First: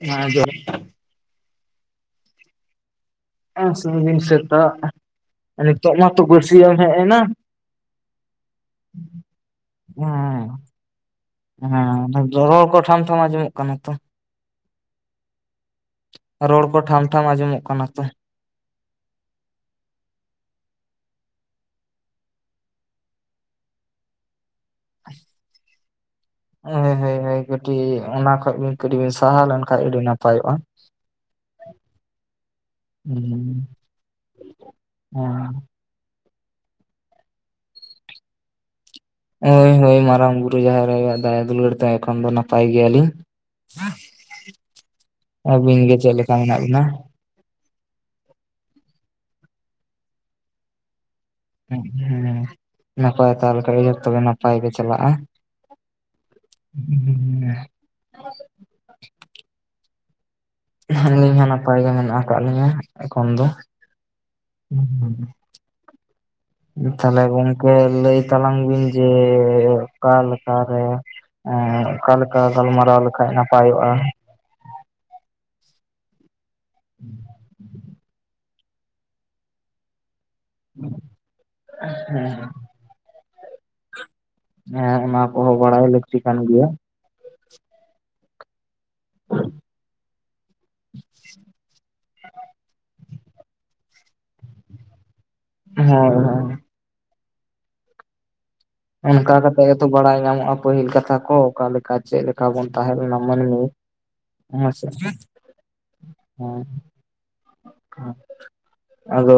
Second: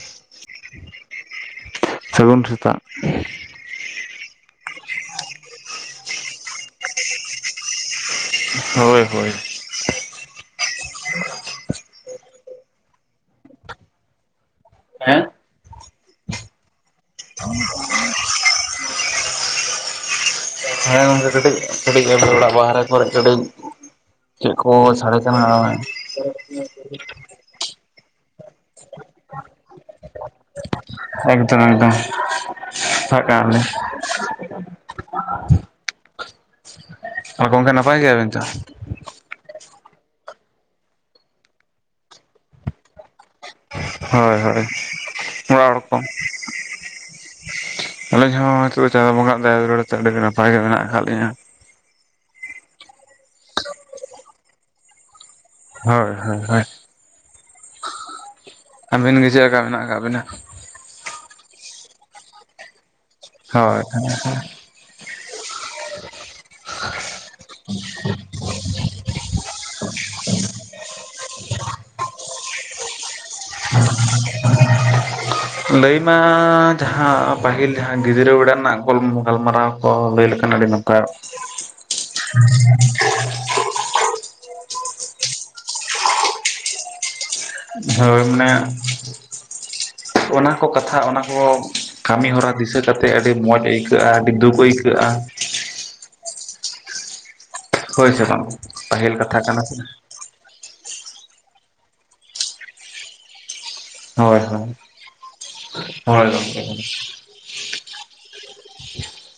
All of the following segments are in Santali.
ᱦᱮᱸ ᱡᱚᱦ ᱥᱟᱹᱜᱩᱱ ᱥᱮᱛᱟᱜ ᱥᱟᱜᱤᱱ ᱥᱮᱛᱟᱜ ᱱᱤᱛᱚᱜ ᱢᱟᱛᱚ ᱵᱟᱹᱲᱥᱤᱭ ᱮᱢ ᱦᱮᱡ ᱮᱱᱟ ᱦᱳᱭ ᱦᱳᱭ ᱦᱮᱸ ᱦᱮᱸ ᱨᱚᱲ ᱠᱚ ᱴᱷᱟᱢ ᱴᱷᱟᱢ ᱟᱸᱡᱚᱢᱚᱜ ᱠᱟᱱᱟ ᱛᱚ ᱦᱮᱸ ᱨᱚᱲ ᱠᱚ ᱴᱷᱟᱢ ᱴᱷᱟᱢ ᱟᱸᱡᱚᱢᱚᱜ ᱠᱟᱱᱟ ᱛᱚ ᱦᱮᱸ ᱜᱚᱝᱠᱮ ᱠᱟᱹᱴᱤᱡ ᱠᱟᱹᱴᱤᱡ ᱚᱲᱟᱜ ᱵᱟᱦᱨᱮ ᱠᱚᱨᱮ ᱠᱟᱹᱴᱤᱡ ᱪᱮᱫ ᱠᱚ ᱥᱟᱰᱮ ᱠᱟᱱᱟ ᱦᱮᱸ ᱦᱳᱭ ᱦᱳᱭ ᱠᱟᱹᱴᱤᱡ ᱚᱱᱟ ᱠᱷᱚᱡ ᱵᱤᱱ ᱠᱟᱹᱴᱤᱡ ᱵᱤᱱ ᱥᱟᱦᱟ ᱞᱮᱱ ᱠᱷᱟᱱ ᱟᱹᱰᱤ ᱱᱟᱯᱟᱭᱚᱜᱼᱟ ᱮᱠᱫᱚᱢ ᱮᱠᱫᱚᱢ ᱪᱟᱞᱟᱜ ᱦᱩᱸ ᱠᱟᱱᱟᱞᱤᱧ ᱦᱮᱸ ᱟᱨ ᱜᱚᱢᱠᱮ ᱱᱟᱯᱟᱭ ᱜᱮᱭᱟᱵᱤᱱ ᱛᱚ ᱦᱳᱭ ᱦᱳᱭ ᱢᱟᱨᱟᱝ ᱵᱩᱨᱩ ᱡᱟᱦᱮᱨ ᱟᱭᱳ ᱟᱜ ᱫᱟᱭᱟ ᱫᱩᱞᱟᱹᱲ ᱛᱮ ᱮᱠᱷᱚᱱ ᱫᱚ ᱱᱟᱯᱟᱭ ᱜᱮᱭᱟᱞᱤᱧ ᱦᱳᱭ ᱦᱳᱭ ᱚᱲᱟᱜ ᱦᱚᱲ ᱟᱵᱤᱱ ᱜᱮ ᱠᱚ ᱪᱮᱫ ᱞᱮᱠᱟ ᱢᱮᱱᱟᱜ ᱵᱤᱱᱟ ᱟᱹᱞᱤᱧ ᱦᱚᱸ ᱦᱚᱭᱛᱚ ᱪᱟᱸᱫᱳ ᱵᱚᱸᱜᱟ ᱟᱜ ᱫᱟᱭᱟ ᱫᱩᱞᱟᱹᱲ ᱛᱮ ᱟᱹᱰᱤ ᱱᱟᱯᱟᱭ ᱜᱮ ᱢᱮᱱᱟᱜ ᱟᱠᱟᱫ ᱞᱤᱧᱟ ᱦᱮᱸ ᱦᱮᱸ ᱱᱟᱯᱟᱭ ᱛᱟᱦᱮ ᱞᱮᱠᱷᱟᱡ ᱜᱮ ᱛᱚᱵᱮ ᱱᱟᱯᱟᱭ ᱜᱮ ᱪᱟᱞᱟᱜᱼᱟ ᱦᱳᱭ ᱦᱳᱭ ᱦᱳᱭ [unintelligible] ᱟᱹᱵᱤᱱ ᱜᱮ ᱪᱮᱫ ᱞᱮᱠᱟ ᱢᱮᱱᱟᱜ ᱟᱠᱟᱫ ᱵᱤᱱᱟ ᱟᱹᱞᱤᱧ ᱦᱚᱸ ᱱᱟᱯᱟᱭ ᱜᱮ ᱢᱮᱱᱟᱜ ᱟᱠᱟᱫ ᱞᱤᱧᱟ ᱦᱳᱭ ᱦᱮᱸ ᱦᱮᱸ [unintelligible] ᱛᱟᱦᱚᱞᱮ ᱜᱚᱝᱠᱮ ᱞᱟᱹᱭ ᱛᱟᱞᱟᱝ ᱵᱤᱱ ᱡᱮ ᱚᱠᱟᱞᱮᱠᱟ ᱨᱮ ᱚᱠᱟᱞᱮᱠᱟ ᱜᱟᱞᱢᱟᱨᱟᱣ ᱞᱮᱠᱷᱟᱡ ᱱᱟᱯᱟᱭᱚᱜᱼᱟ ᱞᱟᱹᱭ ᱢᱟ ᱡᱟᱦᱟᱸ ᱯᱟᱹᱦᱤᱞ ᱡᱟᱦᱟᱸ ᱜᱤᱫᱽᱨᱟᱹ ᱵᱮᱲᱟ ᱨᱮᱱᱟᱜ ᱜᱟᱞᱢᱟᱨᱟᱣ ᱚ ᱞᱟᱸᱭ ᱞᱮᱠᱷᱟᱱ ᱟᱹᱰᱤ ᱱᱟᱯᱟᱭ ᱦᱮᱸ ᱚᱱᱟ ᱠᱚᱦᱚᱸ ᱵᱟᱲᱟᱭ ᱞᱟᱹᱠᱛᱤ ᱠᱟᱱ ᱜᱮᱭᱟ ᱦᱳᱭ ᱢᱟᱱᱮ ᱚᱱᱟ ᱠᱚ ᱠᱟᱛᱷᱟ ᱚᱱᱟ ᱠᱚ ᱠᱟᱹᱢᱤ ᱦᱚᱨᱟ ᱫᱤᱥᱟᱹ ᱠᱟᱛᱮᱫ ᱟᱹᱰᱤ ᱢᱚᱡᱽ ᱟᱹᱭᱠᱟᱹᱜᱼᱟ ᱟᱹᱰᱤ ᱫᱩᱠ ᱟᱹᱭᱠᱟᱹᱜᱼᱟ ᱦᱳᱭ ᱦᱳᱭ ᱦᱳᱭ ᱥᱮ ᱵᱟᱝ ᱯᱟᱹᱦᱤᱞ ᱚᱱᱠᱟ ᱠᱟᱛᱷᱟ ᱠᱟᱱᱟ ᱠᱟᱛᱮᱜ ᱥᱮ ᱜᱮᱛᱚ ᱵᱟᱲᱟᱭ ᱧᱟᱢᱚᱜᱼᱟ ᱯᱟᱹᱦᱤᱞ ᱠᱟᱛᱷᱟ ᱠᱚ ᱚᱠᱟᱞᱮᱠᱟ ᱪᱮᱫ ᱞᱮᱠᱟ ᱵᱚᱱ ᱛᱟᱦᱮᱸ ᱞᱮᱱᱟ ᱢᱟᱹᱱᱢᱤ [inaudible] ᱦᱳᱭ ᱦᱳᱭ ᱦᱳᱭ ᱜᱚᱝᱠᱮ ᱦᱮᱸ ᱟᱫᱚ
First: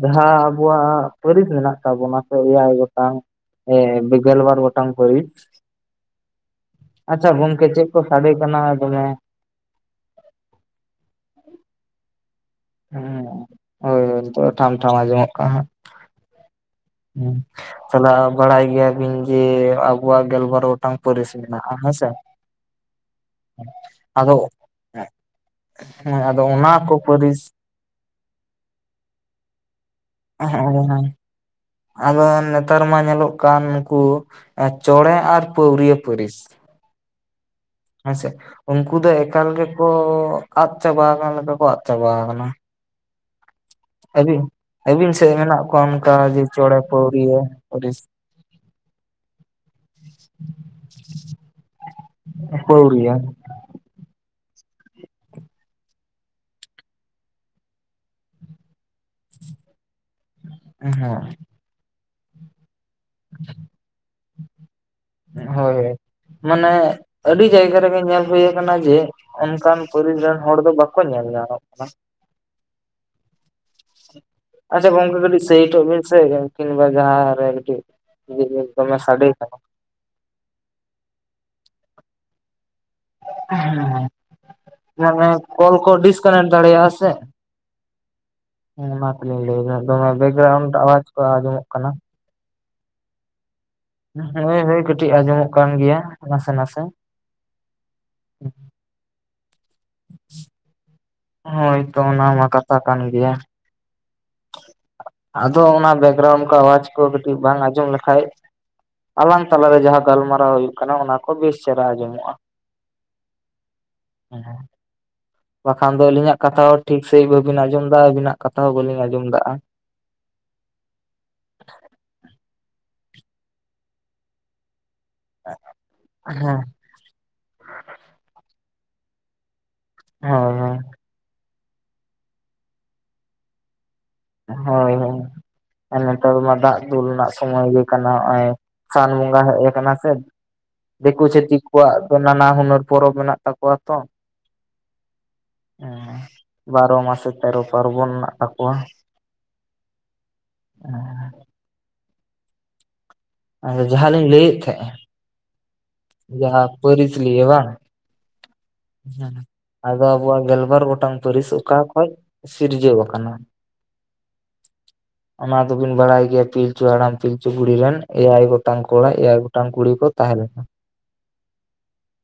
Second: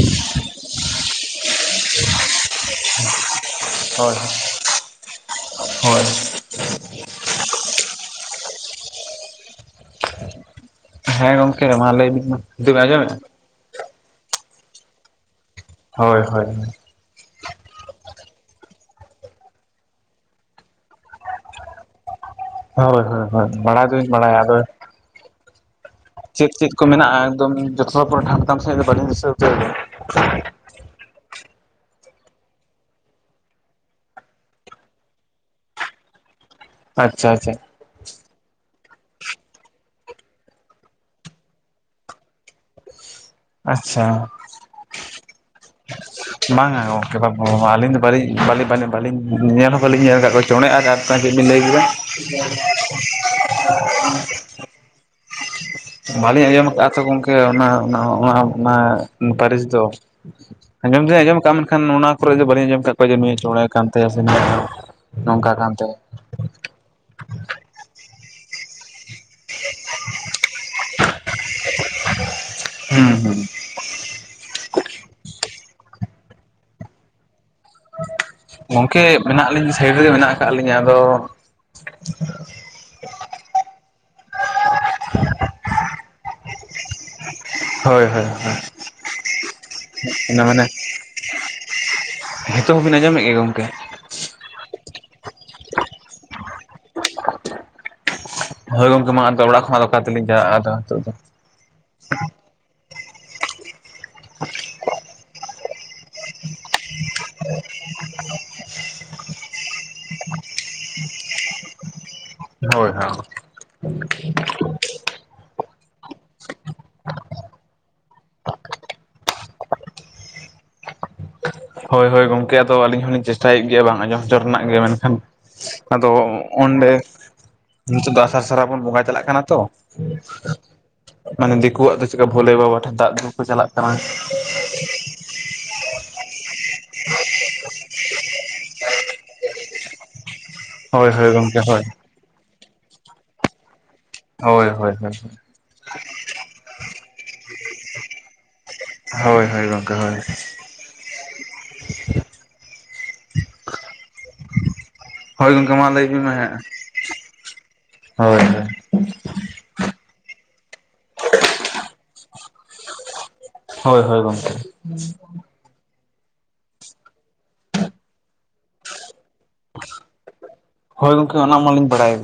ᱡᱟᱦᱟᱸ ᱟᱵᱚᱣᱟᱜ ᱯᱟᱹᱨᱤᱥ ᱢᱮᱱᱟᱜ ᱛᱟᱵᱚᱱᱟ ᱥᱮ ᱮᱭᱟᱭ ᱜᱚᱴᱟᱝ ᱦᱳᱭ ᱮ ᱜᱮᱞᱵᱟᱨ ᱜᱚᱴᱟᱝ ᱯᱟᱹᱨᱤᱥ ᱦᱳᱭ ᱟᱪᱪᱷᱟ ᱜᱚᱝᱠᱮ ᱪᱮᱫ ᱠᱚ ᱥᱟᱰᱮ ᱠᱟᱱᱟ ᱫᱚᱢᱮ ᱦᱮᱸ ᱜᱚᱢᱠᱮ ᱢᱟ ᱞᱟᱹᱭ ᱵᱤᱱ ᱢᱟ ᱟᱸᱡᱚᱢᱮᱜ ᱟᱢ ᱦᱳᱭ ᱦᱳᱭ ᱱᱤᱛᱳᱜ ᱫᱚ ᱴᱷᱟᱢ ᱴᱷᱟᱢ ᱟᱸᱡᱚᱢᱚᱜ ᱠᱟᱱᱟ ᱦᱟᱸᱜ ᱦᱳᱭ ᱦᱳᱭ ᱦᱩᱸ ᱛᱟᱦᱚᱞᱮ ᱵᱟᱲᱟᱭ ᱜᱮᱭᱟᱵᱤᱱ ᱡᱮ ᱟᱵᱚᱣᱟᱜ ᱜᱮᱞᱵᱟᱨ ᱜᱚᱴᱟᱝ ᱯᱟᱹᱨᱤᱥ ᱢᱮᱱᱟᱜᱼᱟ ᱦᱮᱸᱥᱮ ᱦᱳᱭ ᱦᱳᱭ ᱦᱳᱭ ᱵᱟᱲᱟᱭ ᱫᱚᱞᱤᱧ ᱵᱟᱲᱟᱭᱟ ᱟᱫᱚ ᱦᱮᱸ ᱟᱫᱚ ᱚᱱᱟ ᱠᱚ ᱯᱟᱹᱨᱤᱥ [unintelligible] ᱯᱚᱨᱮ ᱴᱷᱟᱢ ᱥᱟᱦᱤᱡ ᱫᱚ ᱵᱟᱞᱤᱧ ᱫᱤᱥᱟᱩᱪᱟᱹᱭᱮᱫᱟ᱾ [unintelligible] ᱟᱫᱚ ᱱᱮᱛᱟᱨ ᱢᱟ ᱧᱮᱞᱚᱜ ᱠᱟᱱ ᱱᱩᱠᱩ ᱪᱚᱬᱮ ᱟᱨ ᱯᱟᱹᱣᱲᱤᱭᱟᱹ ᱯᱟᱹᱨᱤᱥ ᱟᱪᱪᱷᱟ ᱟᱪᱪᱷᱟ ᱦᱮᱸᱥᱮ ᱩᱱᱠᱩ ᱫᱚ ᱮᱠᱟᱞ ᱜᱮᱠᱚ ᱟᱫ ᱪᱟᱵᱟ ᱟᱠᱟᱱᱟ ᱞᱮᱠᱟ ᱠᱚ ᱟᱫ ᱪᱟᱵᱟ ᱟᱠᱟᱱᱟ ᱟᱪᱪᱷᱟ ᱟᱹᱵᱤᱱ ᱟᱹᱵᱤᱱ ᱥᱮᱫ ᱢᱮᱱᱟᱜ ᱠᱚᱣᱟ ᱚᱱᱠᱟ ᱡᱮ ᱪᱚᱬᱮ ᱵᱟᱝᱼᱟ ᱜᱚᱝᱠᱮ ᱵᱟ ᱯᱟᱹᱣᱨᱤᱭᱟᱹ ᱟᱹᱞᱤᱧ ᱯᱟᱹᱨᱤᱥ ᱫᱚ [inaudible] ᱵᱟᱞᱤ ᱵᱟᱞᱤᱧ ᱵᱟᱹᱞᱤᱧ ᱧᱮᱞ ᱦᱚᱸ ᱵᱟᱹᱞᱤᱧ ᱧᱮᱞ ᱟᱠᱟᱫ ᱠᱚᱣᱟ ᱪᱚᱸᱬᱮ ᱟᱨ ᱟᱨ ᱢᱤᱫᱴᱟᱝ ᱪᱮᱫ ᱵᱤᱱ ᱞᱟᱹᱭ ᱠᱮᱫᱟ ᱯᱟᱹᱣᱨᱤᱭᱟᱹ ᱵᱟᱹᱞᱤᱧ ᱟᱸᱡᱚᱢ ᱟᱠᱟᱫᱼᱟ ᱛᱚ ᱜᱚᱢᱠᱮ ᱚᱱᱟ ᱚᱱᱟ ᱚᱱᱟ ᱯᱟᱹᱨᱤᱥ ᱫᱚ ᱟᱸᱡᱚᱢ ᱦᱮᱸ ᱫᱩᱧ ᱟᱸᱡᱚᱢ ᱠᱟᱜᱼᱟ ᱢᱮᱱᱠᱷᱟᱱ ᱚᱱᱟ ᱠᱚᱨᱮ ᱵᱟᱹᱞᱤᱧ ᱟᱸᱡᱚᱢ ᱠᱟᱜ ᱠᱚᱣᱟ ᱡᱮ ᱱᱩᱭ ᱫᱚ ᱪᱚᱸᱬᱮ ᱠᱟᱱ ᱛᱟᱭᱟ ᱥᱮ ᱱᱚᱝᱠᱟ ᱦᱳᱭ ᱠᱟᱱ ᱦᱳᱭ ᱛᱟᱭᱟ ᱢᱟᱱᱮ ᱟᱹᱰᱤ ᱡᱟᱭᱜᱟ ᱨᱮᱜᱮ ᱧᱮᱞ ᱦᱩᱭ ᱟᱠᱟᱱᱟ ᱡᱮ ᱚᱱᱠᱟᱱ ᱯᱟᱹᱨᱤᱥ ᱨᱮᱱ ᱦᱚᱲ ᱫᱚ ᱵᱟᱠᱚ ᱧᱮᱞ ᱧᱟᱢ ᱦᱩᱸ ᱦᱩᱸ [unintelligible] ᱟᱪᱪᱷᱟ ᱜᱚᱝᱠᱮ ᱠᱟᱴᱤᱡ ᱥᱟᱭᱤᱰ ᱚᱜ ᱵᱤᱱᱥᱮ ᱠᱟᱴᱤᱡ ᱠᱤᱝᱵᱟ ᱡᱟᱦᱟᱨᱮ ᱠᱟᱴᱤᱡ ᱜᱚᱝᱠᱮ ᱢᱮᱱᱟᱜ ᱞᱤᱧ ᱥᱟᱭᱤᱰ ᱨᱮᱜᱮ ᱢᱮᱱᱟᱜ ᱟᱠᱟᱫ ᱞᱤᱧᱟᱹ ᱟᱫᱚ ᱦᱮᱸ ᱢᱟᱱᱮ ᱠᱚᱞ ᱠᱚ ᱰᱤᱥᱠᱟᱱᱮᱠᱴ ᱫᱟᱲᱮᱭᱟᱜᱼᱟ ᱥᱮ ᱦᱳᱭ ᱦᱳᱭ ᱦᱮᱸ ᱚᱱᱟ ᱛᱮᱞᱤᱧ ᱞᱟᱹᱭ ᱵᱮ ᱫᱚᱢᱮ ᱚᱱᱟ ᱵᱮᱠᱜᱨᱩᱱ ᱢᱟᱱᱮ ᱟᱣᱟᱡ ᱠᱚ ᱟᱸᱡᱚᱢᱚᱜ ᱠᱟᱱᱟ ᱱᱤᱛᱚᱜ ᱦᱚᱸᱵᱤᱱ ᱟᱸᱡᱚᱢᱮᱫ ᱜᱮ ᱜᱚᱢᱠᱮ ᱦᱳᱭ ᱦᱳᱭ ᱠᱟᱹᱴᱤᱡ ᱟᱸᱡᱚᱢᱚᱜ ᱠᱟᱱ ᱜᱮᱭᱟ ᱱᱟᱥᱮ ᱱᱟᱥᱮ ᱦᱳᱭ ᱜᱚᱝᱠᱮ ᱢᱟ ᱟᱫᱚ ᱚᱲᱟᱜ ᱠᱷᱚᱱ ᱫᱚ ᱚᱠᱟ ᱛᱮᱞᱤᱧ ᱪᱟᱞᱟᱜᱼᱟ ᱟᱫᱚ ᱱᱤᱛ ᱫᱚ ᱦᱳᱭ ᱛᱚ ᱚᱱᱟ ᱢᱟ ᱠᱟᱛᱷᱟ ᱠᱟᱱ ᱜᱮᱭᱟ ᱟᱫᱚ ᱚᱱᱟ ᱵᱮᱠᱜᱨᱟᱣᱩᱱᱰ ᱠᱚ ᱟᱣᱟᱡ ᱠᱚ ᱠᱟᱹᱴᱤᱡ ᱵᱟᱝ ᱟᱸᱡᱚᱢ ᱞᱮᱠᱷᱟᱡ ᱟᱞᱟᱝ ᱛᱟᱞᱟᱨᱮ ᱡᱟᱦᱟᱸ ᱜᱟᱞᱢᱟᱨᱟᱣ ᱦᱩᱭᱩᱜ ᱠᱟᱱᱟ ᱚᱱᱟ ᱠᱚ ᱵᱮᱥ ᱪᱮᱦᱨᱟ ᱟᱸᱡᱚᱢᱚᱜᱼᱟ ᱦᱳᱭ ᱦᱳᱭ ᱦᱮᱸ [unintelligible] ᱵᱟᱠᱷᱟᱱ ᱫᱚ ᱟᱹᱞᱤᱧᱟᱜ ᱠᱟᱛᱷᱟ ᱦᱚᱸ ᱵᱟᱠᱷᱟᱱ ᱫᱚ ᱟᱞᱤᱧᱟᱜ ᱠᱟᱛᱷᱟ ᱦᱚᱸ ᱴᱷᱤᱠ ᱥᱟᱺᱦᱤᱡ ᱵᱟᱹᱵᱤᱱ ᱟᱸᱡᱚᱢ ᱮᱫᱟ ᱟᱹᱵᱤᱱᱟᱜ ᱠᱟᱛᱷᱟ ᱦᱚᱸ ᱵᱟᱹᱞᱤᱧ ᱟᱸᱡᱚᱢ ᱮᱫᱟ ᱦᱳᱭ ᱦᱳᱭ ᱜᱚᱝᱠᱮ ᱟᱫᱚ ᱟᱹᱞᱤᱧ ᱦᱚᱞᱤᱧ ᱪᱮᱥᱴᱟᱭᱮᱫ ᱜᱮᱭᱟ ᱵᱟᱝ ᱟᱸᱡᱚᱢ ᱦᱚᱪᱚ ᱨᱮᱱᱟᱜ ᱜᱮ ᱢᱮᱱᱠᱷᱟᱱ ᱟᱫᱚ ᱚᱸᱰᱮ ᱱᱤᱛᱳᱜ ᱫᱚ ᱟᱥᱟᱲ ᱥᱟᱨᱟ ᱵᱚᱱ ᱵᱚᱸᱜᱟ ᱪᱟᱞᱟᱜ ᱠᱟᱱᱟ ᱛᱚ ᱦᱳᱭ ᱦᱳᱭ ᱢᱟᱱᱮ ᱫᱤᱠᱩᱣᱟᱜ ᱫᱚ ᱪᱮᱠᱟ ᱵᱷᱳᱞᱮ ᱵᱟᱵᱟ ᱴᱷᱮᱱ ᱫᱟᱜ ᱫᱩᱞ ᱠᱚ ᱪᱟᱞᱟᱜ ᱠᱟᱱᱟ ᱦᱳᱭ ᱦᱳᱭ ᱟᱨ ᱱᱮᱛᱟᱨ ᱢᱟ ᱫᱟᱜ ᱫᱩᱞ ᱨᱮᱱᱟᱜ ᱥᱚᱢᱚᱭ ᱜᱮ ᱠᱟᱱᱟ ᱱᱚᱜᱼᱚᱭ ᱥᱟᱱ ᱵᱚᱸᱜᱟ ᱦᱮᱡ ᱟᱠᱟᱱᱟ ᱥᱮ ᱦᱳᱭ ᱫᱩᱠᱩ ᱦᱳᱭ ᱜᱚᱢᱠᱮ ᱪᱷᱟᱛᱤᱠ ᱦᱳᱭ ᱠᱚᱣᱟᱜ ᱱᱟᱱᱟ ᱦᱩᱱᱟᱹᱨ ᱯᱚᱨᱚᱵᱽ ᱢᱮᱱᱟᱜ ᱛᱟᱠᱚᱣᱟ ᱛᱚ ᱦᱳᱭ ᱦᱳᱭ ᱦᱳᱭ ᱦ ᱵᱟᱨᱚ ᱢᱟᱥᱮ ᱛᱮᱨᱚ ᱯᱟᱨᱵᱚᱱ ᱦᱳᱭ ᱦᱳᱭ ᱜᱚᱝᱠᱮ ᱦᱳᱭ ᱟ ᱡᱟᱦᱟᱸ ᱞᱤᱧ ᱞᱟᱹᱭᱮᱫ ᱛᱟᱦᱮᱸᱱᱟ ᱦᱚᱭ ᱜᱚᱝᱠᱮ ᱢᱟ ᱞᱟᱭ ᱡᱟᱦᱟᱸ ᱯᱟᱹᱨᱤᱥ ᱞᱤᱭᱮ ᱵᱟᱝ ᱦᱳᱭ ᱦᱳᱭ ᱟᱫᱚ ᱟᱵᱚᱣᱟᱜ ᱜᱮᱞᱵᱟᱨ ᱜᱚᱴᱟᱝ ᱯᱟᱹᱨᱤᱥ ᱚᱠᱟ ᱠᱷᱚᱱ ᱥᱤᱨᱡᱟᱹᱣ ᱟᱠᱟᱱᱟ ᱦᱳᱭ ᱦᱳᱭ ᱜᱚᱝᱠᱮ ᱚᱱᱟ ᱫᱚᱵᱤᱱ ᱵᱟᱲᱟᱭ ᱜᱮᱭᱟ ᱯᱤᱞᱪᱩ ᱚᱱᱟ ᱫᱚᱵᱮᱱ ᱵᱟᱰᱟᱭ ᱜᱮᱭᱟ ᱯᱤᱞᱪᱷᱩ ᱦᱟᱲᱟᱢ ᱯᱤᱞᱪᱩ ᱵᱩᱲᱦᱤ ᱨᱮᱱ ᱮᱭᱟᱭ ᱜᱚᱴᱟᱝ ᱠᱚᱲᱟ ᱮᱭᱟᱭ ᱜᱚᱴᱟᱝ ᱠᱩᱲᱤ ᱠᱚ ᱛᱟᱦᱮᱸ ᱞᱮᱱᱟ ᱦᱳᱭ ᱜᱚᱝᱠᱮ ᱚᱱᱟ ᱢᱟᱞᱤᱧ ᱵᱟᱲᱟᱭᱮᱫ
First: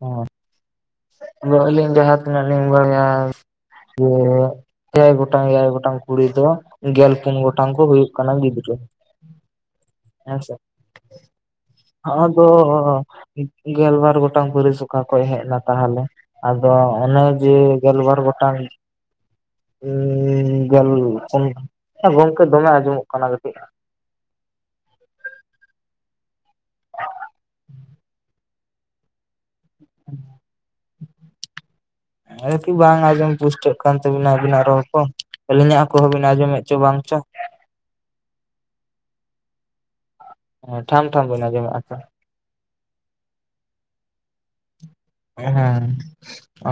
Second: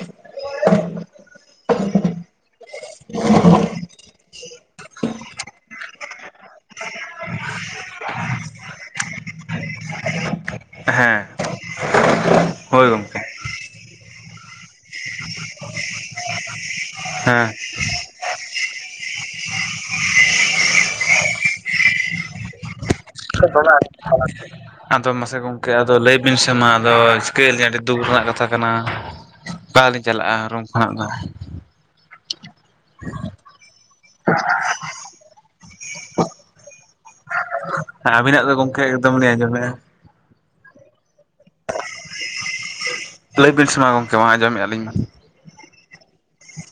ᱦ ᱦ [inaudible] ᱟᱫᱚ ᱟᱞᱤᱧ ᱡᱟᱦᱟᱸ ᱛᱤᱱᱟᱜ ᱵᱟᱲᱟᱭᱟ ᱥᱮ ᱮᱭᱟᱭ ᱜᱚᱴᱟᱝ ᱮᱭᱟᱭ ᱜᱚᱴᱟᱝ ᱠᱩᱲᱤ ᱫᱚ ᱜᱮᱞ ᱯᱩᱱ ᱜᱚᱴᱟᱝ ᱠᱚ ᱦᱩᱭᱩᱜ ᱠᱟᱱᱟ ᱜᱤᱫᱽᱨᱟᱹ ᱟᱮᱸᱪᱷᱟ ᱦᱮᱸ [unintelligible] ᱟᱫᱚ ᱦᱳᱭ ᱜᱚᱢᱠᱮ ᱜᱮᱞᱵᱟᱨ ᱜᱚᱴᱟᱝ ᱯᱟ. ᱨᱤᱥ ᱚᱠᱟ ᱠᱷᱚᱱ ᱦᱮᱡ ᱱᱟ ᱛᱟᱦᱚᱞᱮ ᱟᱫᱚ ᱚᱱᱮ ᱦᱮᱸ ᱡᱮ ᱜᱮᱞᱵᱟᱨ ᱜᱚᱴᱟᱝ ᱦᱮᱸ ᱜᱮᱞ ᱯᱚᱱ ᱜᱚᱝᱠᱮ ᱫᱚᱢᱮ ᱟᱡᱚᱢᱚᱜ ᱫᱚᱢ [unintelligible] ᱟᱫᱚ ᱢᱟᱥᱮ ᱜᱚᱢᱠᱮ ᱟᱫᱚ ᱞᱟᱹᱭ ᱵᱤᱱ ᱥᱮ ᱢᱟ ᱟᱫᱚ ᱪᱤᱠᱟᱹᱭ ᱟᱞᱤᱧ ᱟᱹᱰᱤ ᱫᱩᱠ ᱨᱮᱱᱟᱜ ᱠᱟᱛᱷᱟ ᱠᱟᱱᱟ ᱚᱠᱟᱞᱤᱧ ᱪᱟᱞᱟᱜᱼᱟ ᱨᱩᱢ ᱠᱷᱚᱱᱟᱜ ᱫᱚ ᱠᱤ ᱵᱟᱝ ᱟᱸᱡᱚᱢ ᱯᱩᱥᱴᱟᱹᱜ ᱠᱟᱱ ᱛᱟᱹᱵᱤᱱᱟ ᱟᱵᱤᱱᱟᱜ ᱨᱚᱲ ᱠᱚ ᱟᱹᱞᱤᱧᱟᱜ ᱠᱚᱦᱚ ᱵᱤᱱ ᱟᱸᱡᱚᱢᱮᱫ ᱪᱚ ᱵᱟᱝ ᱪᱚ ᱟᱵᱤᱱᱟᱜ ᱫᱚ ᱜᱚᱝᱠᱮ ᱮᱠᱫᱚᱢ ᱞᱤᱧ ᱟᱸᱡᱚᱢᱮᱜᱼᱟ ᱦᱚᱸ ᱴᱷᱟᱢ ᱴᱷᱟᱢ ᱵᱤᱱ ᱟᱸᱡᱚᱢᱚᱜ ᱛᱚ ᱞᱟᱹᱭᱵᱤᱱ ᱥᱮ ᱢᱟ ᱜᱚᱢᱠᱮ ᱢᱟ ᱟᱸᱡᱚᱢᱮᱫᱼᱟ ᱞᱤᱧ ᱢᱟ ᱦᱮᱸ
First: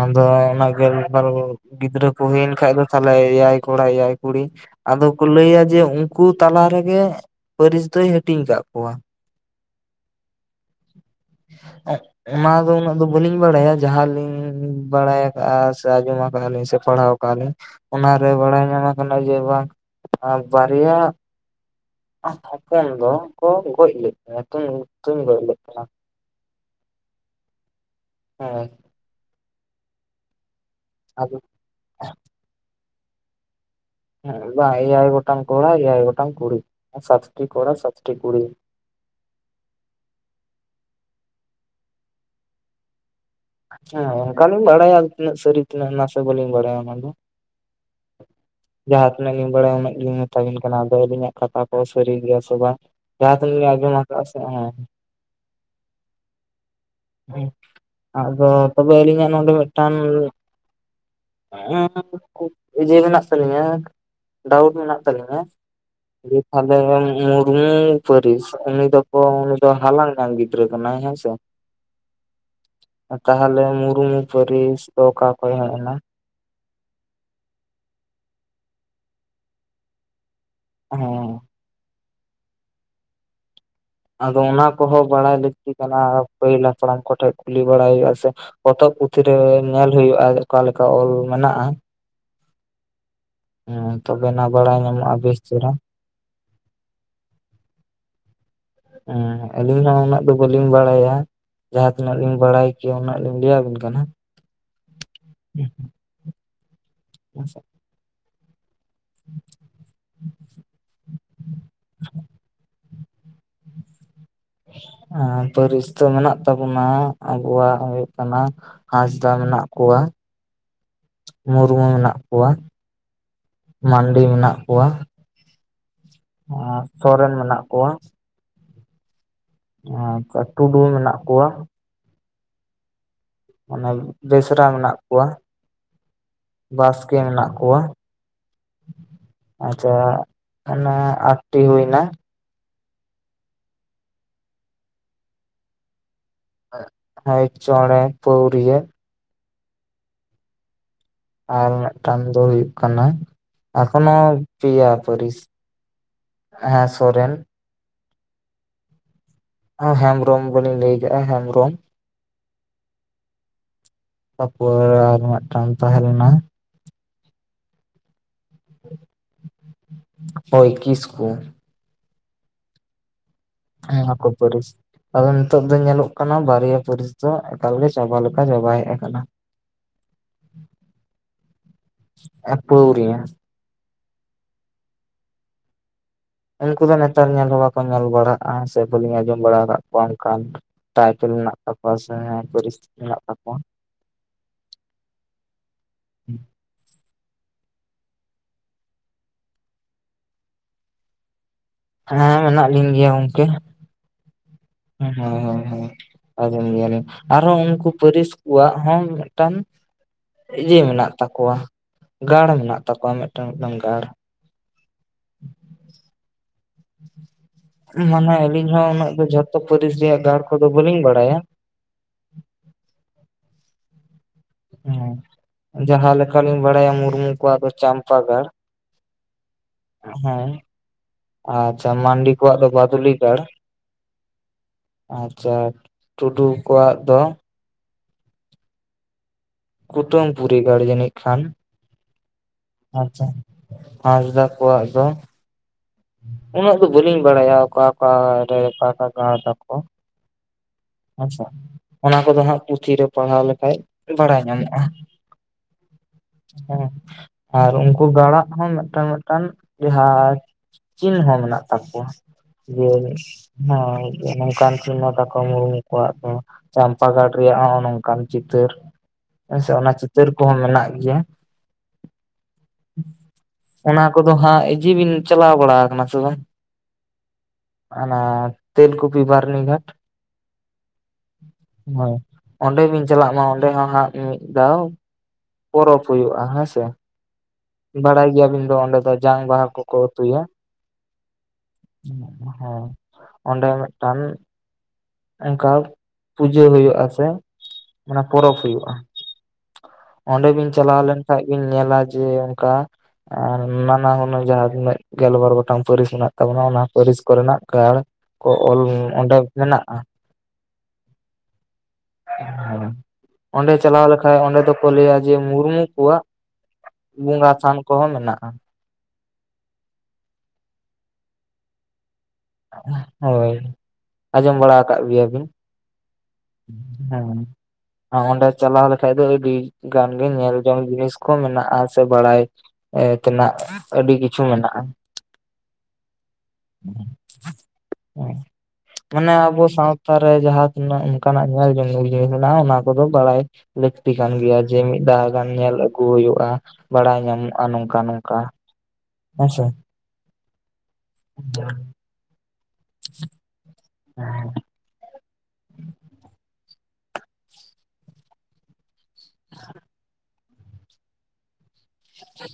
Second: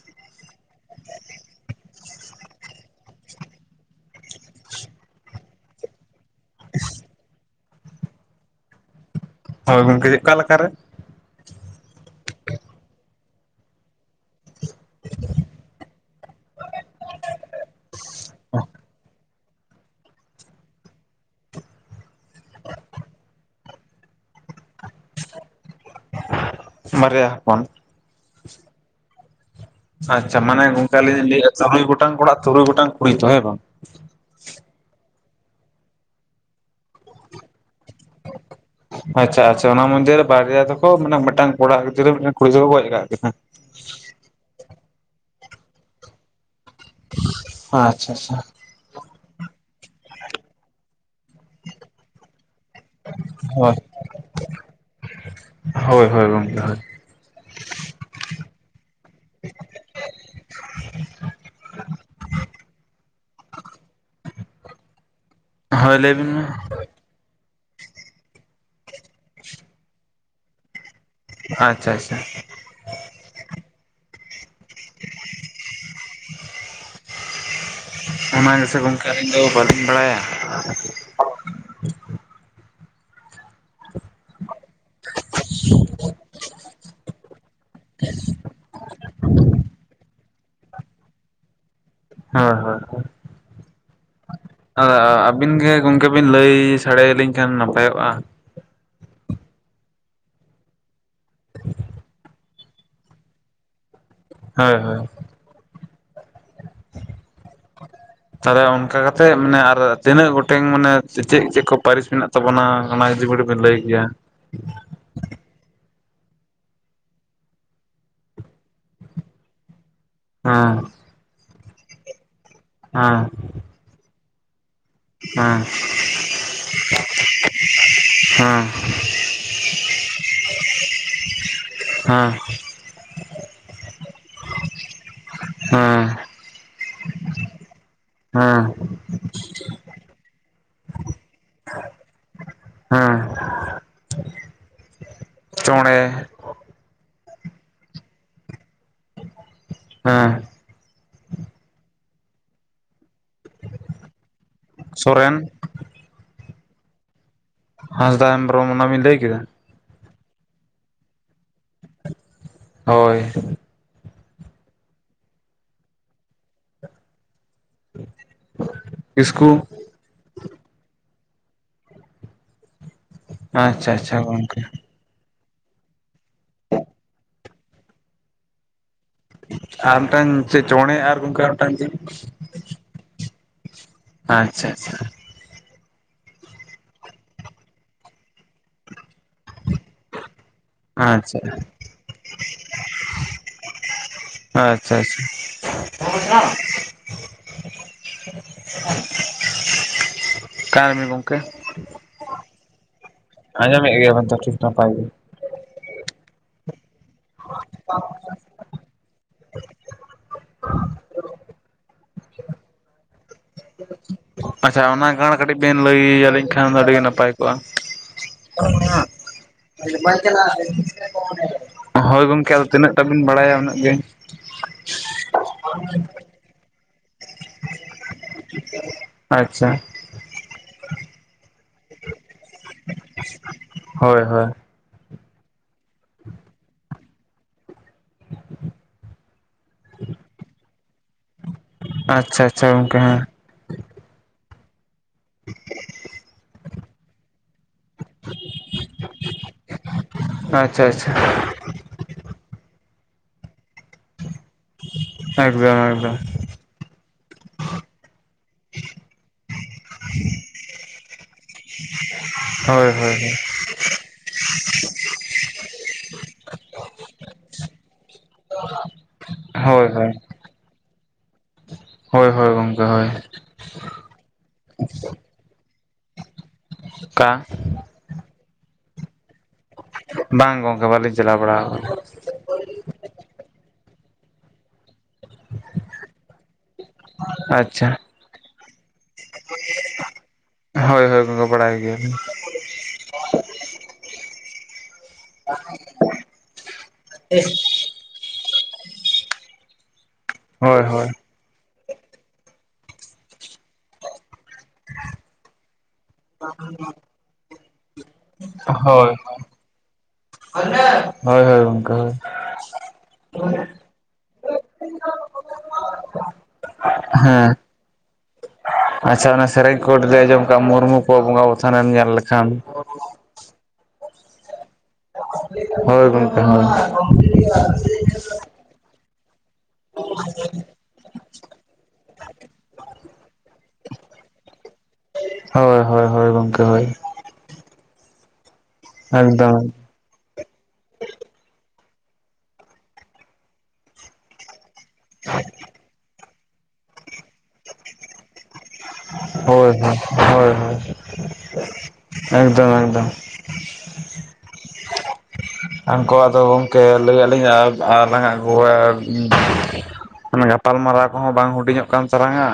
ᱟᱫᱚ ᱚᱱᱟ ᱜᱮᱞ ᱵᱟᱨ ᱜᱤᱫᱽᱨᱟᱹ ᱠᱚ ᱦᱩᱭᱮᱱ ᱠᱷᱟᱡ ᱫᱚ ᱛᱟᱦᱮᱞᱮ ᱮᱭᱟᱭ ᱠᱚᱲᱟ ᱮᱭᱟᱭ ᱠᱩᱲᱤ ᱟᱫᱚ ᱠᱚ ᱞᱟᱹᱭᱟ ᱡᱮ ᱩᱱᱠᱩ ᱛᱟᱞᱟ ᱨᱮᱜᱮ ᱯᱟᱹᱨᱤᱥ ᱫᱚᱭ ᱦᱟᱹᱴᱤᱧ ᱟᱠᱟᱫ ᱠᱚᱣᱟ ᱦᱳᱭ ᱜᱚᱝᱠᱮ ᱚᱠᱟ ᱞᱮᱠᱟᱨᱮ ᱚᱱᱟ ᱫᱚ ᱩᱱᱟᱹᱜ ᱫᱚ ᱵᱟᱹᱞᱤᱧ ᱵᱟᱰᱟᱭᱟ ᱡᱟᱦᱟᱸᱞᱤᱧ ᱵᱟᱲᱟᱭ ᱟᱠᱟᱜ-ᱟ ᱥᱮ ᱟᱸᱡᱚᱢ ᱟᱠᱟᱜ-ᱟ ᱞᱤᱧ ᱥᱮ ᱯᱟᱲᱦᱟᱣ ᱟᱠᱟᱜᱼᱟ ᱞᱤᱧ ᱚᱱᱟ ᱨᱮ ᱵᱟᱲᱟᱭ ᱧᱟᱢ ᱟᱠᱟᱱᱟ ᱡᱮ ᱵᱟᱝ ᱟᱢ ᱵᱟᱨᱭᱟ ᱟᱨ ᱦᱚᱯᱚᱱ ᱫᱚ ᱠᱚ ᱜᱚᱡ ᱞᱮᱫ ᱠᱤᱱᱟ ᱛᱩᱧ ᱛᱩᱧ ᱜᱚᱡ ᱞᱮᱫ ᱠᱤᱱᱟ ᱵᱟᱨᱭᱟ ᱦᱚᱯᱚᱱ ᱦᱚᱸ ᱟᱪᱪᱷᱟ ᱢᱟᱱᱮ ᱜᱚᱝᱠᱮ ᱟᱹᱞᱤᱧ ᱟᱫᱚ ᱞᱟᱹᱭᱮᱫᱼᱟ ᱛᱩᱨᱩᱭ ᱜᱚᱴᱟᱝ ᱠᱚᱲᱟ ᱛᱩᱨᱩᱭ ᱜᱚᱴᱟᱝ ᱠᱩᱲᱤ ᱛᱚ ᱦᱮᱸ ᱵᱟᱝ ᱦᱮᱸᱜ ᱵᱟᱝ ᱮᱭᱟᱭ ᱜᱚᱴᱟᱝ ᱠᱚᱲᱟ ᱮᱭᱟᱭ ᱜᱚᱴᱟᱝ ᱠᱩᱲᱤ ᱥᱟᱛᱴᱤ ᱠᱚᱲᱟ ᱥᱟᱛᱴᱤ ᱠᱩᱲᱤ ᱟᱪᱪᱷᱟ ᱟᱪᱪᱷᱟ ᱚᱱᱟ ᱢᱚᱫᱽᱫᱷᱮ ᱨᱮ ᱵᱟᱨᱭᱟ ᱫᱚᱠᱚ ᱢᱟᱱᱮ ᱢᱤᱫᱴᱟᱝ ᱠᱚᱲᱟ ᱜᱤᱫᱽᱨᱟᱹ ᱢᱤᱫᱴᱟᱝ ᱠᱩᱲᱤ ᱜᱤᱫᱽᱨᱟᱹ ᱠᱚ ᱜᱚᱡ ᱟᱠᱟᱫ ᱠᱤᱱᱟ ᱦᱮᱸ ᱚᱱᱠᱟ ᱞᱤᱧ ᱵᱟᱲᱟᱭᱟ ᱛᱤᱱᱟᱹᱜ ᱥᱟᱹᱨᱤ ᱠᱟᱱᱟ ᱱᱟᱥᱮ ᱵᱟᱹᱞᱤᱧ ᱵᱟᱲᱟᱭᱟ ᱚᱱᱟ ᱫᱚ ᱟᱪᱪᱷᱟ ᱪᱷᱟ ᱡᱟᱦᱟᱸ ᱛᱤᱱᱟᱹᱜ ᱞᱤᱧ ᱵᱟᱲᱟᱭᱟ ᱩᱱᱟᱹᱜ ᱜᱮ ᱞᱤᱧ ᱢᱮᱛᱟ ᱵᱤᱱ ᱠᱟᱱᱟ ᱟᱫᱚ ᱟᱹᱞᱤᱱᱟᱜ ᱠᱟᱛᱷᱟ ᱠᱚ ᱦᱚᱸ ᱥᱟᱹᱨᱤ ᱜᱮᱭᱟ ᱥᱮ ᱵᱟᱝ ᱡᱟᱦᱟᱸ ᱛᱤᱱᱟᱜ ᱞᱤᱧ ᱦᱳᱭ ᱟᱸᱡᱚᱢ ᱟᱠᱟᱫᱟ ᱦᱩᱸ ᱦᱳᱭ ᱦᱳᱭ ᱜᱚᱝᱠᱮ ᱦᱳᱭ᱾ ᱟᱫᱚ ᱛᱚᱵᱮ ᱟᱹᱞᱤᱧᱟᱜ ᱱᱚᱰᱮ ᱢᱤᱫᱴᱟᱝ ᱠᱷᱩᱵ ᱤᱭᱟᱹᱮ ᱢᱮᱱᱟᱜ ᱛᱟᱹᱟᱞᱤᱧᱟ ᱰᱟᱣᱩᱴ ᱢᱮᱱᱟᱜ ᱛᱟᱹᱟᱞᱤᱧᱟ ᱦᱳᱭ ᱞᱟᱹᱭ ᱵᱤᱱ ᱢᱟ [unintelligible] ᱩᱸᱢ ᱯᱟᱹᱨᱤᱥ ᱩᱱᱤ ᱫᱚᱠᱚ ᱩᱱᱤ ᱫᱚ ᱦᱟᱞᱟᱝ ᱧᱟᱢ ᱜᱤᱫᱽᱨᱟᱹ ᱠᱟᱱᱟᱭ ᱦᱮᱸ ᱥᱮ ᱟᱪᱪᱷᱟ ᱪᱷᱟ ᱪᱷᱟ ᱛᱟᱦᱮᱞᱮ ᱢᱩᱨᱢᱩ ᱯᱟᱹᱨᱤᱥ ᱫᱚ ᱚᱠᱟ ᱠᱷᱚᱡ ᱦᱮᱡ ᱱᱟ ᱚᱱᱟ ᱜᱮᱥᱮ ᱜᱚᱝᱠᱮ ᱟᱹᱞᱤᱧ ᱫᱚ ᱵᱟᱹᱞᱤᱧ ᱵᱟᱲᱟᱭᱟ ᱦᱚᱸ ᱟᱫᱚ ᱚᱱᱟ ᱠᱚᱦᱚᱸ ᱵᱟᱲᱟᱭ ᱞᱟᱹᱠᱛᱤ ᱠᱟᱱᱟ ᱯᱟᱹᱦᱤᱞ ᱦᱟᱯᱲᱟᱢ ᱠᱚ ᱴᱷᱮᱡ ᱠᱩᱞᱤ ᱵᱟᱲᱟᱭ ᱦᱩᱭᱩᱜ-ᱟ ᱥᱮ ᱯᱚᱛᱚᱵ ᱯᱩᱛᱷᱤ ᱨᱮ ᱧᱮᱞ ᱦᱩᱭᱩᱜᱼᱟ ᱚᱠᱟ ᱞᱮᱠᱟ ᱚᱞ ᱢᱮᱱᱟᱜᱼᱟ ᱦᱳᱭ ᱦᱳᱭ ᱦᱳᱭ ᱦᱮᱸ ᱛᱚᱵᱮ ᱱᱟᱯ ᱟ ᱟ ᱟᱹᱵᱤᱱ ᱜᱮ ᱜᱚᱝᱠᱮ ᱵᱤᱱ ᱞᱟᱹᱭ ᱥᱟᱰᱮ ᱭᱟᱞᱤᱧ ᱠᱷᱟᱱ ᱱᱟᱯᱟᱭᱚᱜᱼᱟ ᱦᱩᱸ ᱟᱹᱞᱤᱧ ᱦᱚᱸ ᱩᱱᱟᱹᱜ ᱫᱚ ᱵᱟᱹᱞᱤᱧ ᱵᱟᱲᱟᱭᱟ ᱡᱟᱦᱟᱸ ᱛᱤᱱᱟᱹᱜ ᱞᱤᱧ ᱵᱟᱲᱟᱭ ᱠᱮᱭᱟ ᱩᱱᱟᱹᱜ ᱞᱤᱧ ᱞᱟᱹᱭ ᱟᱵᱤᱱ ᱠᱟᱱᱟ ᱦᱳᱭ ᱦᱳᱭ ᱩᱸᱜ ᱱᱟᱥᱮᱜ ᱛᱟᱦᱚᱞᱮ ᱚᱱᱠᱟ ᱠᱟᱛᱮᱜ ᱢᱟᱱᱮ ᱟᱨ ᱛᱤᱱᱟᱹᱜ ᱜᱚᱴᱮᱱ ᱢᱟᱱᱮ ᱪᱮᱫ ᱪᱮᱫ ᱠᱚ ᱯᱟᱹᱨᱤᱥ ᱢᱮᱱᱟᱜ ᱛᱟᱵᱚᱱᱟ ᱚᱱᱟ ᱤᱫᱤ ᱵᱟᱹᱲᱤᱡ ᱵᱮᱱ ᱞᱟᱹᱭ ᱠᱮᱭᱟ ᱟᱨ ᱯᱟᱹᱨᱤᱥ ᱫᱚ ᱢᱮᱱᱟᱜ ᱛᱟᱵᱚᱱᱟ ᱟᱵᱚᱣᱟᱜ ᱦᱩᱭᱩᱜ ᱠᱟᱱᱟ ᱦᱟᱸᱥᱫᱟ ᱢᱮᱱᱟᱜ ᱠᱚᱣᱟ ᱦᱮᱸ ᱢᱩᱨᱢᱩ ᱢᱮᱱᱟᱜ ᱠᱚᱣᱟ ᱦᱮᱸ ᱢᱟᱱᱰᱤ ᱢᱮᱱᱟᱜ ᱠᱚᱣᱟ ᱦᱮᱸ ᱟᱨ ᱥᱚᱨᱮᱱ ᱢᱮᱱᱟᱜ ᱠᱚᱣᱟ ᱦᱮᱸ ᱟᱪᱪᱷᱟ ᱴᱩᱰᱩ ᱢᱮᱱᱟᱜ ᱠᱚᱣᱟ ᱦᱮᱸ ᱚᱱᱟ ᱵᱮᱥᱨᱟ ᱢᱮᱱᱟᱜ ᱠᱚᱣᱟ ᱦᱮᱸ ᱵᱟᱥᱠᱮ ᱢᱮᱱᱟᱜ ᱠᱚᱣᱟ ᱦᱮᱸ ᱟᱪᱪᱷᱟ ᱚᱱᱟ ᱟᱴᱴᱤ ᱦᱩᱭᱱᱟ ᱦᱮᱸ ᱪᱚᱬᱮ ᱦᱚᱭ ᱪᱚᱬᱮ ᱯᱟᱹᱣᱨᱤᱭᱟᱹ ᱦᱮᱸ ᱟᱨ ᱢᱤᱫᱴᱟᱝ ᱫᱚ ᱦᱩᱭᱩᱜ ᱠᱟᱱᱟ ᱮᱠᱷᱚᱱᱚ ᱯᱮᱭᱟ ᱥᱚᱨᱮᱱ ᱯᱟᱹᱨᱤᱥ ᱦᱮᱸ ᱥᱚᱨᱮᱱ ᱦᱟᱸᱥᱫᱟ ᱦᱮᱢᱵᱨᱚᱢ ᱚᱱᱟ ᱵᱤᱱ ᱞᱟᱹᱭ ᱠᱮᱫᱟ ᱦᱮᱸ ᱦᱮᱢᱵᱽᱨᱚᱢ ᱵᱚᱞᱤᱧ ᱞᱟᱹᱭᱠᱮᱜᱼᱟ ᱦᱮᱢᱵᱽᱨᱚᱢ ᱦᱳᱭ ᱛᱟᱯᱚᱨ ᱟᱨ ᱢᱤᱫᱴᱟᱝ ᱛᱟᱦᱮᱸ ᱞᱮᱱᱟ ᱤᱥᱠᱩ ᱦᱳᱭ ᱠᱤᱥ ᱠᱩ ᱟᱪᱪᱷᱟ ᱦᱮᱸ ᱟᱪᱪᱷᱟ ᱦᱟᱠᱳ ᱜᱚᱝᱠᱮ ᱯᱟᱨᱤᱥ ᱟᱫᱚ ᱱᱤᱛᱚᱜ ᱫᱚ ᱧᱮᱞᱚᱜ ᱠᱟᱱᱟ ᱵᱟᱨᱭᱟ ᱯᱟᱨᱤᱥ ᱫᱚ ᱮᱠᱟᱞ ᱜᱮ ᱪᱟᱵᱟ ᱞᱮᱠᱟ ᱪᱟᱵᱟ ᱦᱮᱡ ᱟᱠᱟᱱᱟ ᱟᱨ ᱢᱤᱴᱟᱝ ᱪᱮᱫ ᱪᱚᱬᱮ ᱟᱨ ᱜᱚᱝᱠᱮ ᱢᱤᱴᱟᱝ ᱪᱮᱫ ᱮᱯ ᱯᱟᱹᱣᱨᱤᱭᱟᱹ ᱟᱪᱪᱷᱟ ᱟᱪᱪᱷᱟ ᱩᱱᱠᱩ ᱫᱚ ᱱᱮᱛᱟᱨ ᱧᱮᱞ ᱦᱚᱸ ᱵᱟᱠᱚ ᱧᱮᱞ ᱵᱟᱲᱟᱜᱼᱟ ᱥᱮ ᱵᱟᱞᱤᱧ ᱟᱸᱡᱚᱢ ᱵᱟᱲᱟ ᱟᱠᱟᱫ ᱠᱚᱣᱟ ᱴᱟᱭᱴᱮᱞ ᱟᱪᱪᱷᱟ ᱢᱮᱱᱟᱜ ᱛᱟᱠᱚᱣᱟ ᱥᱮ ᱯᱚᱨᱤᱥᱛᱷᱤᱛ ᱢᱮᱱᱟᱜ ᱛᱟᱠᱚᱣᱟ ᱟᱪᱪᱷᱟ ᱪᱷᱟ [inaudible] ᱚᱠᱟᱭ ᱱᱟᱵᱤᱱ ᱜᱚᱢᱠᱮ ᱦᱮᱸ ᱢᱮᱱᱟᱜ ᱞᱤᱧ ᱜᱮᱭᱟ ᱜᱚᱝᱠᱮ ᱜᱮᱭᱟᱵᱮᱱ ᱛᱚ ᱴᱷᱤᱠ ᱱᱟᱯᱟᱭ ᱜᱮ ᱟᱨᱦᱚ ᱩᱱᱠᱩ ᱯᱟᱹᱨᱤᱥ ᱠᱚᱣᱟᱜ ᱦᱚᱸ ᱢᱤᱫᱴᱟᱝ ᱤᱭᱟ ᱢᱮᱱᱟᱜ ᱛᱟᱠᱚᱣᱟ ᱜᱟᱲ ᱢᱮᱱᱟᱜ ᱛᱟᱠᱚᱣᱟ ᱢᱤᱫᱴᱟᱝ ᱜᱟᱲ ᱟᱪᱪᱷᱟ ᱚᱱᱟ ᱜᱟᱲ ᱠᱟᱹᱴᱤᱡ ᱵᱤᱱ ᱞᱟᱹᱭ ᱟᱹᱞᱤᱧ ᱠᱷᱟᱱ ᱫᱚ ᱟᱹᱰᱤ ᱜᱮ ᱱᱟᱯᱟᱭ ᱠᱚᱜᱼᱟ ᱢᱟᱱᱮ ᱟᱹᱞᱤᱧ ᱦᱚᱸ ᱩᱱᱟᱹᱜ ᱫᱚ ᱡᱷᱚᱛᱚ ᱯᱟᱹᱨᱤᱥ ᱨᱮᱭᱟᱜ ᱜᱟᱲ ᱠᱚᱫᱚ ᱵᱟᱹᱞᱤᱧ ᱵᱟᱲᱟᱭᱟ [inaudible] ᱦᱳᱭ ᱜᱚᱢᱠᱮ ᱟᱫᱚ ᱛᱤᱱᱟᱹᱜ ᱴᱟ ᱵᱤᱱ ᱵᱟᱲᱟᱭᱟ ᱩᱱᱟᱹᱜ ᱜᱮ ᱦᱮᱸ ᱡᱟᱦᱟᱸ ᱞᱮᱠᱟᱞᱤᱧ ᱵᱟᱲᱟᱭᱟ ᱢᱩᱨᱢᱩ ᱠᱚᱣᱟᱜ ᱫᱚ ᱪᱟᱢᱯᱟ ᱜᱟᱲ ᱟᱪᱪᱷᱟ ᱦᱚᱸ ᱟᱪᱷᱟ ᱢᱟᱱᱰᱤ ᱠᱚᱣᱟᱜ ᱫᱚ ᱵᱟᱫᱩᱞᱤ ᱜᱟᱲ ᱦᱳᱭ ᱦᱳᱭ ᱟᱪᱪᱷᱟ ᱴᱩᱰᱩ ᱠᱚᱣᱟᱜ ᱫᱚ ᱠᱩᱛᱟᱹᱢ ᱯᱚᱨᱤᱜᱟᱲ ᱡᱟᱹᱱᱤᱡ ᱠᱷᱟᱱ ᱟᱪᱪᱷᱟ - ᱟᱪᱪᱷᱟ ᱦᱟᱸᱥᱫᱟ ᱠᱚᱣᱟᱜ ᱫᱚ ᱩᱱᱟᱹᱜ ᱫᱚ ᱵᱟᱹᱞᱤᱧ ᱵᱟᱲᱟᱭᱟ ᱚᱠᱟ ᱚᱠᱟ ᱨᱮ ᱚᱠᱟ ᱚᱠᱟ ᱜᱟᱲ ᱛᱟᱠᱚ ᱟᱪᱪᱷᱟ ᱟᱪᱪᱷᱟ ᱟᱪᱷᱟ ᱚᱱᱟ ᱠᱚᱫᱚ ᱦᱟᱸᱜ ᱯᱩᱛᱷᱤ ᱨᱮ ᱯᱟᱲᱦᱟᱣ ᱞᱮᱠᱷᱟᱡ ᱵᱟᱰᱟᱭ ᱧᱟᱢᱚᱜᱼᱟ ᱮᱠᱫᱚᱢ ᱮᱠᱫᱚᱢ [unintelligible] ᱦᱮᱸ ᱟᱨ ᱩᱱᱠᱩ ᱜᱟᱬᱟ ᱠᱷᱚᱱ ᱢᱤᱫᱴᱟᱱ ᱢᱤᱫᱴᱟᱱ ᱡᱟᱦᱟᱸ ᱪᱤᱱᱦᱟᱹ ᱢᱮᱱᱟᱜ ᱛᱟᱠᱚᱣᱟ ᱦᱳᱭ ᱡᱮ ᱦᱳᱭ ᱱᱚᱝᱠᱟᱱ ᱪᱤᱱᱱᱚ ᱛᱟᱠᱚ ᱢᱩᱨᱢᱩ ᱚᱣᱟᱜ ᱫᱚ ᱪᱟᱢᱯᱟ ᱜᱟᱲ ᱨᱮᱭᱟᱜ ᱦᱚᱸᱜ-ᱚ ᱱᱚᱝᱠᱟᱱ ᱪᱤᱛᱟᱹᱨ ᱦᱮᱸᱥᱮ ᱦᱳᱭ ᱚᱱᱟ ᱦᱳᱭ ᱪᱤᱛᱟᱹᱨ ᱠᱚᱦᱚᱸ ᱢᱮᱱᱟᱜ ᱜᱤᱭᱟ ᱦᱳᱭ ᱦᱳᱭ ᱜᱚᱢᱠᱮ ᱦᱳᱭ ᱚᱱᱟ ᱠᱚᱫᱚ ᱦᱟᱸᱜ ᱤᱡᱤᱵᱤᱱ ᱪᱟᱞᱟᱣ ᱵᱟᱲᱟ ᱠᱟᱱᱟ ᱥᱮ ᱵᱟᱝ ᱠᱟ ᱚᱱᱮ ᱛᱮᱞᱠᱩᱯᱤ ᱵᱟᱨᱱᱤ ᱜᱷᱟᱴ ᱵᱟᱝ ᱜᱚᱝᱠᱮ ᱵᱟᱹᱞᱤᱧ ᱪᱟᱞᱟᱣ ᱵᱟᱲᱟ ᱠᱟᱱᱟ ᱦᱳᱭ ᱚᱸᱰᱮ ᱵᱤᱱ ᱪᱟᱞᱟᱜ ᱢᱟ ᱚᱸᱰᱮ ᱦᱚᱸ ᱦᱟᱸᱜ ᱢᱤᱫ ᱫᱷᱟᱣ ᱯᱚᱨᱚᱵᱽ ᱦᱩᱭᱩᱜᱼᱟ ᱦᱮᱸᱥᱮ ᱟᱪᱪᱷᱟ ᱵᱟᱲᱟᱭ ᱜᱤᱭᱟᱵᱤᱱ ᱫᱚ ᱚᱸᱰᱮ ᱫᱚ ᱡᱟᱝ ᱵᱟᱦᱟ ᱠᱚᱠᱚ ᱟᱛᱩᱭᱟ ᱦᱳᱭ ᱦᱳᱭ ᱜᱚᱢᱠᱮ ᱵᱟᱲᱟᱭ ᱜᱮᱭᱟ- ᱦᱮᱸ ᱚᱸᱰᱮ ᱢᱤᱫᱴᱟᱱ ᱚᱱᱠᱟ ᱯᱩᱡᱟᱹ ᱦᱩᱭᱩᱜᱼᱟ ᱥᱮ ᱚᱱᱟ ᱯᱚᱨᱚᱵᱽ ᱦᱩᱭᱩᱜᱼᱟ ᱚᱸᱰᱮ ᱵᱤᱱ ᱦᱳᱭ ᱪᱟᱞᱟᱣ ᱦᱳᱭ ᱞᱮᱱᱠᱷᱟᱡ ᱵᱤᱱ ᱧᱮᱞᱟ ᱡᱮ ᱚᱱᱠᱟ ᱟᱨ ᱱᱟᱱᱟ ᱦᱩᱱᱟᱹᱨ ᱡᱟᱦᱟᱸ ᱛᱤᱱᱟᱹᱜ ᱜᱮᱞ ᱵᱟᱨ ᱜᱚᱴᱟᱝ ᱯᱟᱹᱨᱤᱥ ᱢᱮᱱᱟᱜ ᱛᱟᱵᱚᱱᱟ ᱚᱱᱟ ᱯᱟᱹᱨᱤᱥ ᱠᱚᱨᱮᱱᱟᱜ ᱜᱟᱲ ᱠᱚ ᱚᱞ ᱦᱳᱭ ᱚᱸᱰᱮ ᱢᱮᱱᱟᱜᱼᱟ ᱦᱳᱭ ᱦᱳᱭ ᱜᱚᱝᱠᱮ ᱦᱳᱭ ᱚᱸᱰᱮ ᱪᱟᱞᱟᱣ ᱞᱮᱠᱷᱟᱡ ᱚᱸᱰᱮ ᱫᱚᱠᱚ ᱞᱟᱹᱭᱟ ᱡᱮ ᱢᱩᱨᱢᱩ ᱠᱚᱣᱟᱜ ᱵᱚᱸᱜᱟ ᱦᱮᱸ ᱛᱷᱟᱱ ᱠᱚᱦᱚᱸ ᱢᱮᱱᱟᱜᱼᱟ ᱟᱪᱪᱷᱟ ᱚᱱᱟ ᱥᱮᱨᱮᱧ ᱠᱷᱚᱴ ᱟᱸᱡᱚᱢ ᱠᱟᱜᱼᱟ ᱢᱩᱨᱢᱩ ᱠᱚᱣᱟᱜ ᱵᱚᱸᱜᱟ ᱵᱟᱛᱷᱟᱱᱮᱢ ᱧᱮᱞ ᱞᱮᱠᱷᱟᱱ ᱦᱳᱭ ᱟᱸᱡᱚᱢ ᱵᱟᱲᱟ ᱟᱠᱟᱫ ᱜᱮᱭᱟ ᱵᱤᱱ ᱦᱳᱭ ᱜᱚᱝᱠᱮ ᱦᱮᱸ ᱚᱸᱰᱮ ᱪᱟᱞᱟᱣ ᱞᱮᱠᱷᱟᱡ ᱫᱚ ᱟᱹᱰᱤ ᱜᱟᱱ ᱜᱮ ᱧᱮᱞ ᱡᱚᱝ ᱡᱤᱱᱤᱥ ᱠᱚ ᱢᱮᱱᱟᱜᱼᱟ ᱥᱮ ᱵᱟᱲᱟᱭ ᱮ ᱛᱮᱱᱟᱜ ᱟᱹᱰᱤ ᱠᱤᱪᱷᱩ ᱢᱮᱱᱟᱜᱼᱟ ᱦᱳᱭ ᱦᱳᱭ ᱦᱳᱭ ᱜᱚᱝᱠᱮ ᱦᱳᱭ ᱢᱟᱱᱮ ᱟᱵᱚ ᱮᱠᱫᱚᱢ ᱥᱟᱶᱛᱟ ᱨᱮ ᱡᱟᱦᱟᱸ ᱛᱤᱱᱟᱹᱜ ᱚᱱᱠᱟᱱᱟᱜ ᱧᱮᱞ ᱡᱚᱝ ᱡᱤᱱᱤᱥ ᱢᱮᱱᱟᱜᱼᱟ ᱚᱱᱟ ᱠᱚᱫᱚ ᱵᱟᱲᱟᱭ ᱞᱟᱹᱠᱛᱤ ᱠᱟᱱ ᱜᱮᱭᱟ ᱡᱮ ᱢᱤᱫ ᱫᱷᱟᱣ ᱜᱟᱱ ᱧᱮᱞ ᱟᱹᱜᱩ ᱦᱩᱭᱩᱜᱼᱟ ᱵᱟᱲᱟᱭ ᱧᱟᱢᱚᱜᱼᱟ ᱱᱚᱝᱠᱟ ᱱᱚᱝᱠᱟ ᱦᱮ ᱥᱮ ᱦᱳ ᱦᱚᱭ ᱮᱠᱫᱚᱢ ᱮᱠᱫᱚᱢ [inaudible] ᱦᱟᱱᱠᱩ ᱟᱫᱚ ᱜᱚᱢᱠᱮ ᱞᱟᱹᱭᱟᱞᱤᱧᱟ ᱟᱨᱞᱟᱝ ᱟᱹᱜᱩᱣᱟ ᱜᱟᱯᱟ [unintelligible] ᱜᱟᱞᱢᱟᱨᱟᱣᱜ ᱠᱚᱦᱚᱸ ᱵᱟᱝ ᱦᱩᱰᱤᱧᱚᱜ ᱠᱟᱱ ᱛᱟᱞᱟᱝᱼᱟ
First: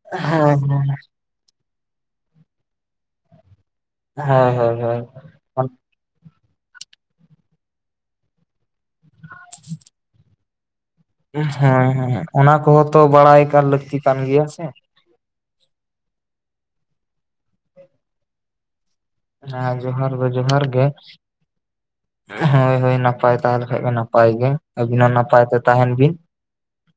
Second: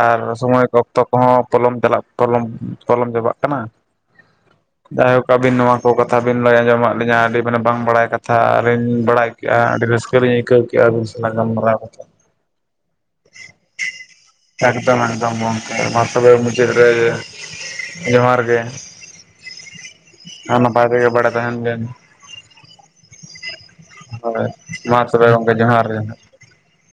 ᱟᱨ ᱦᱳᱭ ᱥᱚᱢᱚᱭ ᱦᱳᱭ ᱚᱠᱛᱚ ᱠᱚᱦᱚᱸ ᱯᱚᱞᱚᱢ ᱪᱟᱞᱟᱜ ᱯᱚᱞᱚᱢ ᱠᱚᱞᱚᱢ ᱪᱟᱵᱟᱜ ᱠᱟᱱᱟ ᱦᱮᱸ ᱦᱳᱭ ᱦᱳᱭ‌ ᱡᱟᱭᱦᱳᱠ ᱟᱹᱵᱤᱱ ᱱᱚᱣᱟ ᱠᱚ ᱠᱟᱛᱷᱟ ᱵᱤᱱ ᱞᱟᱹᱭ ᱟᱸᱡᱚᱢᱟᱜ ᱞᱤᱧᱟᱹ ᱟᱹᱰᱤ ᱢᱟᱱᱮ ᱵᱟᱝ ᱵᱟᱲᱟᱭ ᱠᱟᱛᱷᱟ ᱟᱨᱤᱧ ᱵᱟᱲᱟᱭ ᱠᱮᱫᱼᱟ ᱟᱹᱰᱤ ᱨᱟᱹᱥᱠᱟᱹᱞᱤᱧ ᱟᱹᱭᱠᱟᱹᱣ ᱠᱮᱫᱼᱟ ᱦᱮᱸ ᱦᱮᱸᱸ ᱚᱱᱟ ᱠᱚᱦᱚᱸ ᱛᱚ ᱵᱟᱲᱟᱭ ᱠᱟᱱ ᱞᱟᱹᱠᱛᱤ ᱠᱟᱱ ᱜᱮᱭᱟ ᱥᱮ ᱮᱠᱫᱚᱢ ᱜᱚᱢᱠᱮ ᱢᱟ ᱛᱚᱵᱮ ᱢᱩᱪᱟᱹᱫ ᱨᱮ ᱡᱚᱦᱟᱨ ᱜᱮ ᱦᱮᱸ ᱡᱚᱦᱟᱨ ᱜᱮ ᱚᱱᱟ ᱡᱚᱦᱟᱨ ᱱᱟᱯᱟᱭ ᱜᱮ ᱵᱟᱲᱮ ᱛᱟᱦᱮᱱ ᱵᱮᱱ ᱦᱳᱭ ᱦᱳᱭ ᱱᱟᱯᱟᱭ ᱛᱟᱦᱮᱸᱞᱮᱠᱷᱟᱡ ᱜᱮ ᱱᱟᱯᱟᱭ ᱜᱮ ᱦᱳᱭ ᱟᱵᱤᱱ ᱢᱟ ᱦᱚᱸ ᱛᱚᱵᱮ ᱱᱟᱯᱟᱭ ᱜᱚᱢᱠᱮ ᱛᱮ ᱡᱚᱦᱟᱨ ᱛᱟᱦᱮᱱ ᱜᱮ ᱵᱤᱱ